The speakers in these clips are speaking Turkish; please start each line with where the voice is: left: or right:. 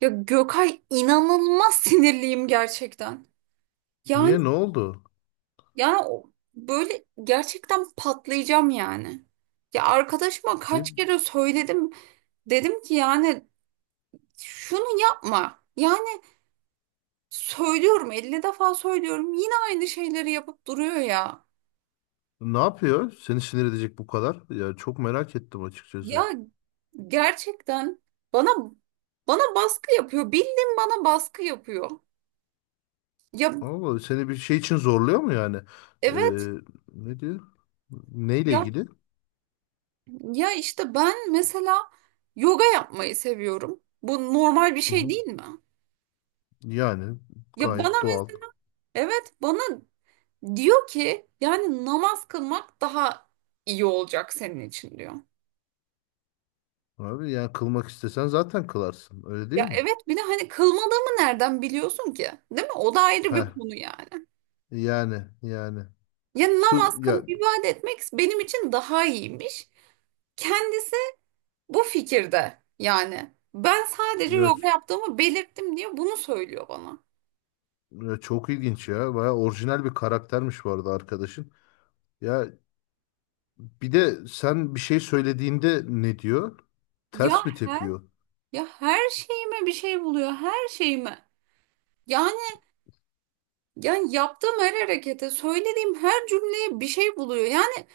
right: Ya Gökay inanılmaz sinirliyim gerçekten. Yani
left: Niye, ne oldu?
right: yani o- böyle gerçekten patlayacağım yani. Ya arkadaşıma
left: Ne,
right: kaç kere söyledim. Dedim ki yani şunu yapma. Yani söylüyorum 50 defa söylüyorum yine aynı şeyleri yapıp duruyor ya.
left: ne yapıyor? Seni sinir edecek bu kadar. Ya çok merak ettim
right: Ya
left: açıkçası.
right: gerçekten bana bana baskı yapıyor. Bildiğin bana baskı yapıyor. Ya
left: Allah seni bir şey için zorluyor mu yani? Ee,
right: evet.
left: Ne diyor? Neyle ilgili?
right: Ya işte ben mesela yoga yapmayı seviyorum. Bu normal bir
left: Hı
right: şey
left: hı.
right: değil mi?
left: Yani
right: Ya bana
left: gayet doğal.
right: mes- evet bana diyor ki yani namaz kılmak daha iyi olacak senin için diyor.
left: Abi yani kılmak istesen zaten kılarsın. Öyle değil
right: Ya
left: mi?
right: evet bir de hani kılmadığımı nereden biliyorsun ki? Değil mi? O da ayrı bir
left: Heh.
right: konu yani.
left: Yani.
right: Ya
left: Sır
right: namaz
left: ya,
right: kılıp ibadet etmek benim için daha iyiymiş. Kendisi bu fikirde yani. Ben sadece
left: ya,
right: yoga yaptığımı belirttim diye bunu söylüyor bana.
left: ya çok ilginç ya. Baya orijinal bir karaktermiş bu arada arkadaşın. Ya bir de sen bir şey söylediğinde ne diyor?
right: Ya
left: Ters mi tepiyor?
right: Ya her şeyime bir şey buluyor, her şeyime. Yani yani yaptığım her harekete, söylediğim her cümleye bir şey buluyor. Yani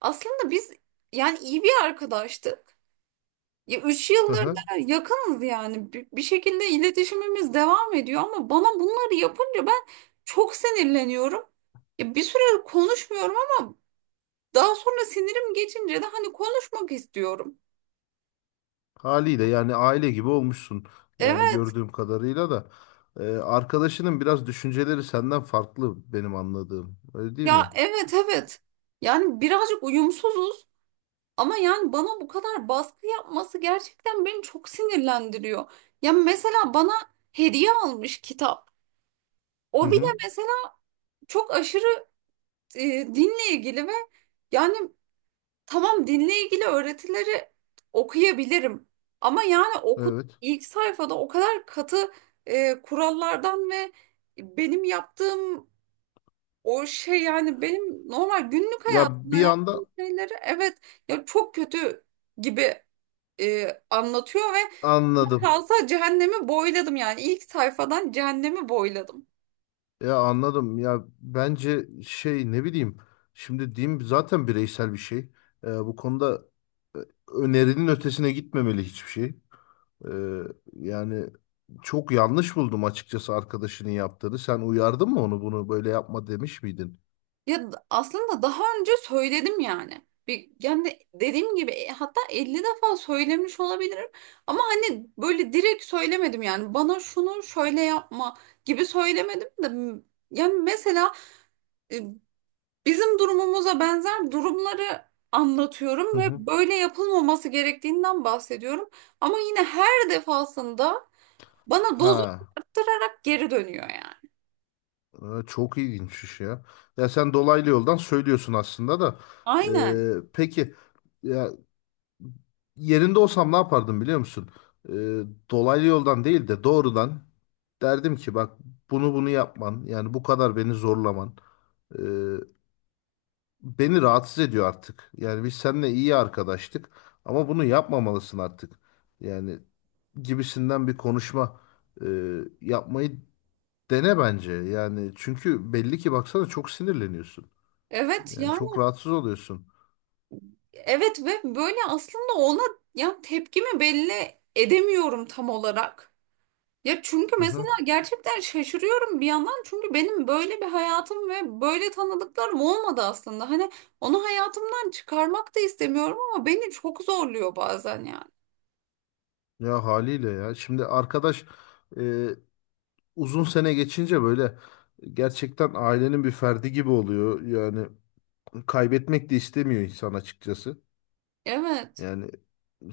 right: aslında biz yani iyi bir arkadaştık. Ya üç
left: Hı
right: yıldır
left: hı.
right: da yakınız yani. Bir şekilde iletişimimiz devam ediyor ama bana bunları yapınca ben çok sinirleniyorum. Ya bir süre konuşmuyorum ama daha sonra sinirim geçince de hani konuşmak istiyorum.
left: Haliyle yani aile gibi olmuşsun. Yani
right: Evet,
left: gördüğüm kadarıyla da arkadaşının biraz düşünceleri senden farklı benim anladığım. Öyle değil
right: ya
left: mi?
right: evet. Yani birazcık uyumsuzuz. Ama yani bana bu kadar baskı yapması gerçekten beni çok sinirlendiriyor. Ya mesela bana hediye almış kitap.
left: Hı
right: O bile
left: hı.
right: mesela çok aşırı e, dinle ilgili ve yani tamam dinle ilgili öğretileri okuyabilirim. Ama yani oku
left: Evet.
right: ilk sayfada o kadar katı kurallardan ve benim yaptığım o şey yani benim normal günlük
left: Ya
right: hayatımda
left: bir
right: yaptığım
left: anda
right: şeyleri evet ya çok kötü gibi anlatıyor ve
left: anladım.
right: kalsa cehennemi boyladım yani ilk sayfadan cehennemi boyladım.
left: Ya anladım. Ya bence şey, ne bileyim. Şimdi diyeyim, zaten bireysel bir şey. Bu konuda e, önerinin ötesine gitmemeli hiçbir şey. Ee, yani çok yanlış buldum açıkçası arkadaşının yaptığını. Sen uyardın mı onu, bunu böyle yapma demiş miydin?
right: Aslında daha önce söyledim yani. Bir, yani dediğim gibi hatta 50 defa söylemiş olabilirim ama hani böyle direkt söylemedim yani bana şunu şöyle yapma gibi söylemedim de yani mesela e, bizim durumumuza benzer durumları
left: Hı
right: anlatıyorum ve
left: hı.
right: böyle yapılmaması gerektiğinden bahsediyorum ama yine her defasında bana dozu
left: Ha,
right: arttırarak geri dönüyor yani.
left: çok ilginçmiş ya. Ya sen dolaylı yoldan söylüyorsun aslında da.
right: Aynen.
left: E, peki ya yerinde olsam ne yapardım biliyor musun? E, dolaylı yoldan değil de doğrudan derdim ki bak, bunu yapman yani bu kadar beni zorlaman e, beni rahatsız ediyor artık. Yani biz seninle iyi arkadaştık ama bunu yapmamalısın artık. Yani gibisinden bir konuşma e, yapmayı dene bence, yani çünkü belli ki baksana çok sinirleniyorsun.
right: Evet
left: Yani
right: yani
left: çok rahatsız oluyorsun.
right: evet ve böyle aslında ona ya tepkimi belli edemiyorum tam olarak. Ya çünkü
left: Hı
right: mesela
left: hı.
right: gerçekten şaşırıyorum bir yandan çünkü benim böyle bir hayatım ve böyle tanıdıklarım olmadı aslında. Hani onu hayatımdan çıkarmak da istemiyorum ama beni çok zorluyor bazen yani.
left: Ya haliyle ya. Şimdi arkadaş e, uzun sene geçince böyle gerçekten ailenin bir ferdi gibi oluyor. Yani kaybetmek de istemiyor insan açıkçası.
right: Evet.
left: Yani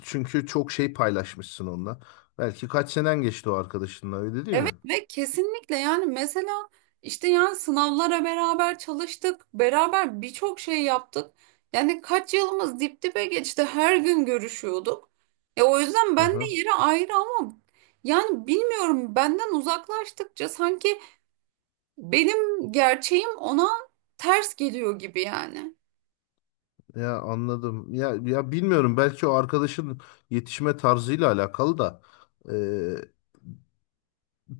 left: çünkü çok şey paylaşmışsın onunla. Belki kaç senen geçti o arkadaşınla, öyle değil
right: Evet
left: mi?
right: ve kesinlikle yani mesela işte yani sınavlara beraber çalıştık, beraber birçok şey yaptık. Yani kaç yılımız dip dibe geçti, her gün görüşüyorduk. E o yüzden
left: Hı
right: ben de
left: hı.
right: yeri ayrı ama yani bilmiyorum benden uzaklaştıkça sanki benim gerçeğim ona ters geliyor gibi yani.
left: Ya anladım. Ya bilmiyorum, belki o arkadaşın yetişme tarzıyla alakalı da. e,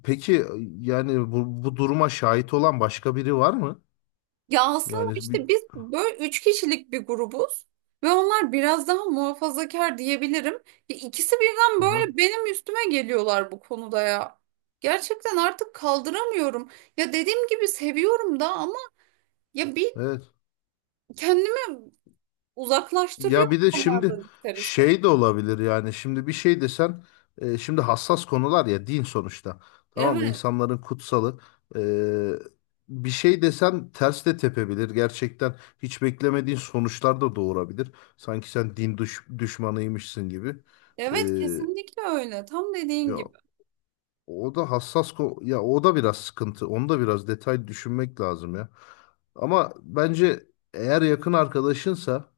left: Peki yani bu duruma şahit olan başka biri var mı?
right: Ya aslında
left: Yani bir
right: işte biz böyle üç kişilik bir grubuz ve onlar biraz daha muhafazakar diyebilirim. Ya İkisi birden
left: aha,
right: böyle benim üstüme geliyorlar bu konuda ya. Gerçekten artık kaldıramıyorum. Ya dediğim gibi seviyorum da ama ya bir
left: evet.
right: kendimi uzaklaştırıyor
left: Ya bir de
right: onlardan
left: şimdi
right: ister istemez.
left: şey de olabilir, yani şimdi bir şey desen şimdi hassas konular ya, din sonuçta. Tamam mı?
right: Evet,
left: İnsanların kutsalı. E, bir şey desen ters de tepebilir. Gerçekten hiç beklemediğin sonuçlar da doğurabilir. Sanki sen din düşmanıymışsın gibi. E,
right: evet kesinlikle öyle. Tam dediğin
left: ya
right: gibi.
left: O da hassas ko, ya o da biraz sıkıntı. Onu da biraz detay düşünmek lazım ya. Ama bence eğer yakın arkadaşınsa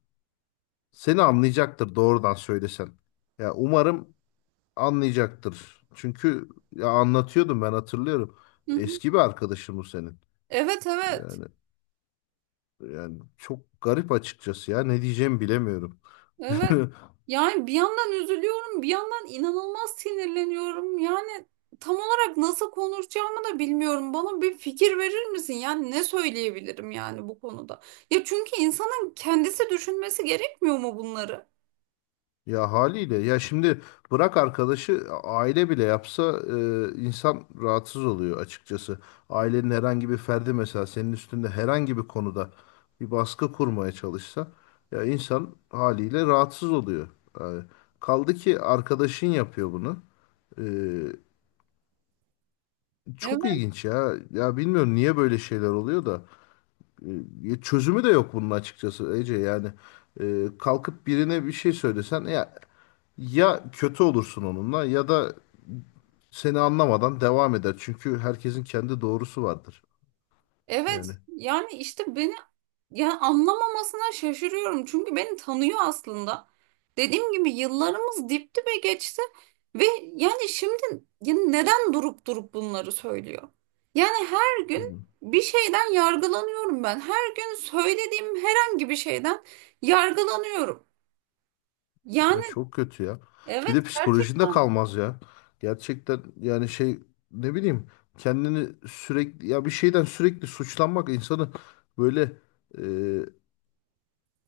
left: seni anlayacaktır doğrudan söylesen. Ya umarım anlayacaktır. Çünkü ya anlatıyordum ben, hatırlıyorum.
right: Hı hı.
left: Eski bir arkadaşım bu senin.
right: Evet.
left: Yani yani çok garip açıkçası ya. Ne diyeceğimi bilemiyorum.
right: Evet. Yani bir yandan üzülüyorum, bir yandan inanılmaz sinirleniyorum. Yani tam olarak nasıl konuşacağımı da bilmiyorum. Bana bir fikir verir misin? Yani ne söyleyebilirim yani bu konuda? Ya çünkü insanın kendisi düşünmesi gerekmiyor mu bunları?
left: Ya haliyle ya, şimdi bırak arkadaşı, aile bile yapsa insan rahatsız oluyor açıkçası. Ailenin herhangi bir ferdi mesela senin üstünde herhangi bir konuda bir baskı kurmaya çalışsa ya insan haliyle rahatsız oluyor. Yani kaldı ki arkadaşın yapıyor bunu. E, çok
right: Evet.
left: ilginç ya. Ya bilmiyorum niye böyle şeyler oluyor da çözümü de yok bunun açıkçası Ece, yani. E, kalkıp birine bir şey söylesen ya, ya kötü olursun onunla ya da seni anlamadan devam eder. Çünkü herkesin kendi doğrusu vardır.
right: Evet
left: Yani
right: yani işte beni ya anlamamasına şaşırıyorum. Çünkü beni tanıyor aslında. Dediğim gibi yıllarımız dip dibe geçti ve yani şimdi ya neden durup durup bunları söylüyor? Yani her gün
left: hmm,
right: bir şeyden yargılanıyorum ben. Her gün söylediğim herhangi bir şeyden yargılanıyorum. Yani
left: ya çok kötü ya. Bir
right: evet
left: de psikolojinde
right: gerçekten
left: kalmaz ya. Gerçekten yani şey, ne bileyim, kendini sürekli, ya bir şeyden sürekli suçlanmak insanı böyle e,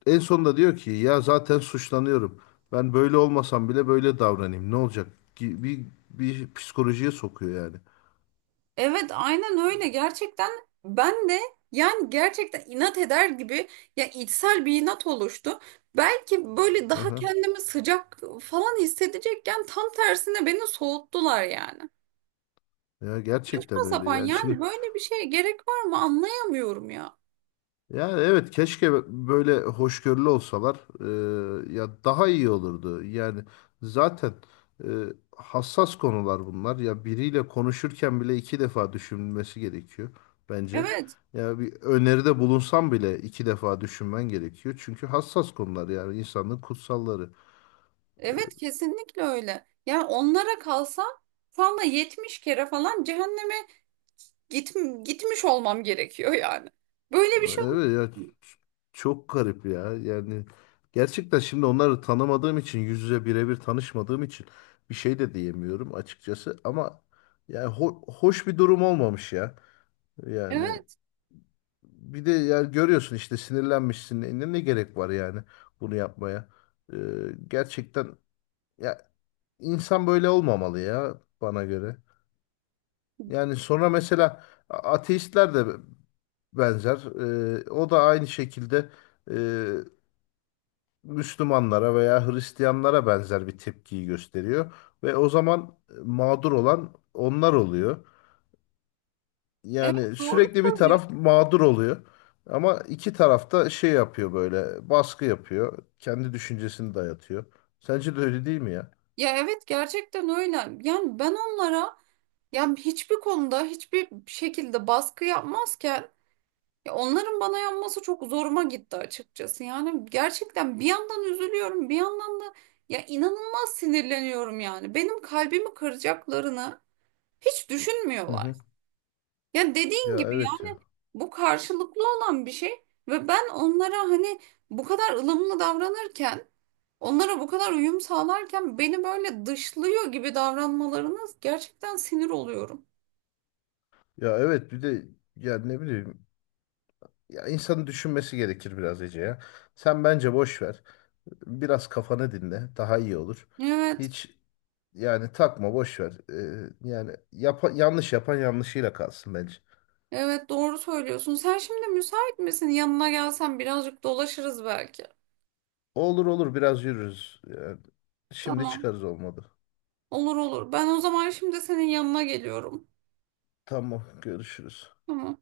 left: en sonunda diyor ki ya zaten suçlanıyorum. Ben böyle olmasam bile böyle davranayım. Ne olacak? Ki bir psikolojiye sokuyor yani.
right: evet aynen öyle gerçekten ben de yani gerçekten inat eder gibi ya içsel bir inat oluştu. Belki böyle daha
left: Aha.
right: kendimi sıcak falan hissedecekken tam tersine beni soğuttular yani.
left: Ya
right: Saçma
left: gerçekten öyle.
right: sapan
left: Yani şimdi,
right: yani böyle bir şeye gerek var mı anlayamıyorum ya.
left: yani evet keşke böyle hoşgörülü olsalar ya daha iyi olurdu. Yani zaten e, hassas konular bunlar. Ya biriyle konuşurken bile iki defa düşünülmesi gerekiyor bence.
right: Evet
left: Ya bir öneride bulunsam bile iki defa düşünmen gerekiyor. Çünkü hassas konular, yani insanlığın kutsalları.
right: evet kesinlikle öyle. Yani onlara kalsa şu anda 70 kere falan cehenneme git, gitmiş olmam gerekiyor yani. Böyle bir şey olmaz.
left: Evet ya, çok garip ya. Yani gerçekten şimdi onları tanımadığım için, yüz yüze birebir tanışmadığım için bir şey de diyemiyorum açıkçası ama yani hoş bir durum olmamış ya. Yani
right: Evet,
left: bir de yani görüyorsun işte sinirlenmişsin. Ne gerek var yani bunu yapmaya? Ee, gerçekten ya insan böyle olmamalı ya, bana göre. Yani sonra mesela ateistler de benzer. O da aynı şekilde e, Müslümanlara veya Hristiyanlara benzer bir tepkiyi gösteriyor. Ve o zaman mağdur olan onlar oluyor. Yani
right: evet doğru
left: sürekli bir
right: söylüyorsun.
left: taraf mağdur oluyor. Ama iki taraf da şey yapıyor, böyle baskı yapıyor. Kendi düşüncesini dayatıyor. Sence de öyle değil mi ya?
right: Ya evet gerçekten öyle. Yani ben onlara yani hiçbir konuda hiçbir şekilde baskı yapmazken ya onların bana yanması çok zoruma gitti açıkçası. Yani gerçekten bir yandan üzülüyorum, bir yandan da ya inanılmaz sinirleniyorum yani. Benim kalbimi kıracaklarını hiç
left: Hı
right: düşünmüyorlar.
left: hı.
right: Ya dediğin
left: Ya
right: gibi
left: evet
right: yani
left: ya.
right: bu karşılıklı olan bir şey ve ben onlara hani bu kadar ılımlı davranırken, onlara bu kadar uyum sağlarken beni böyle dışlıyor gibi davranmalarına gerçekten sinir oluyorum.
left: Ya evet bir de yani ne bileyim, ya insanın düşünmesi gerekir biraz Ece ya. Sen bence boş ver. Biraz kafanı dinle. Daha iyi olur.
right: Evet.
left: Hiç, yani takma boş ver. Yani yanlış yapan yanlışıyla kalsın bence.
right: Evet doğru söylüyorsun. Sen şimdi müsait misin? Yanına gelsen birazcık dolaşırız belki.
left: Olur olur, biraz yürürüz. Yani şimdi
right: Tamam.
left: çıkarız, olmadı.
right: Olur olur. Ben o zaman şimdi senin yanına geliyorum.
left: Tamam, görüşürüz.
right: Tamam.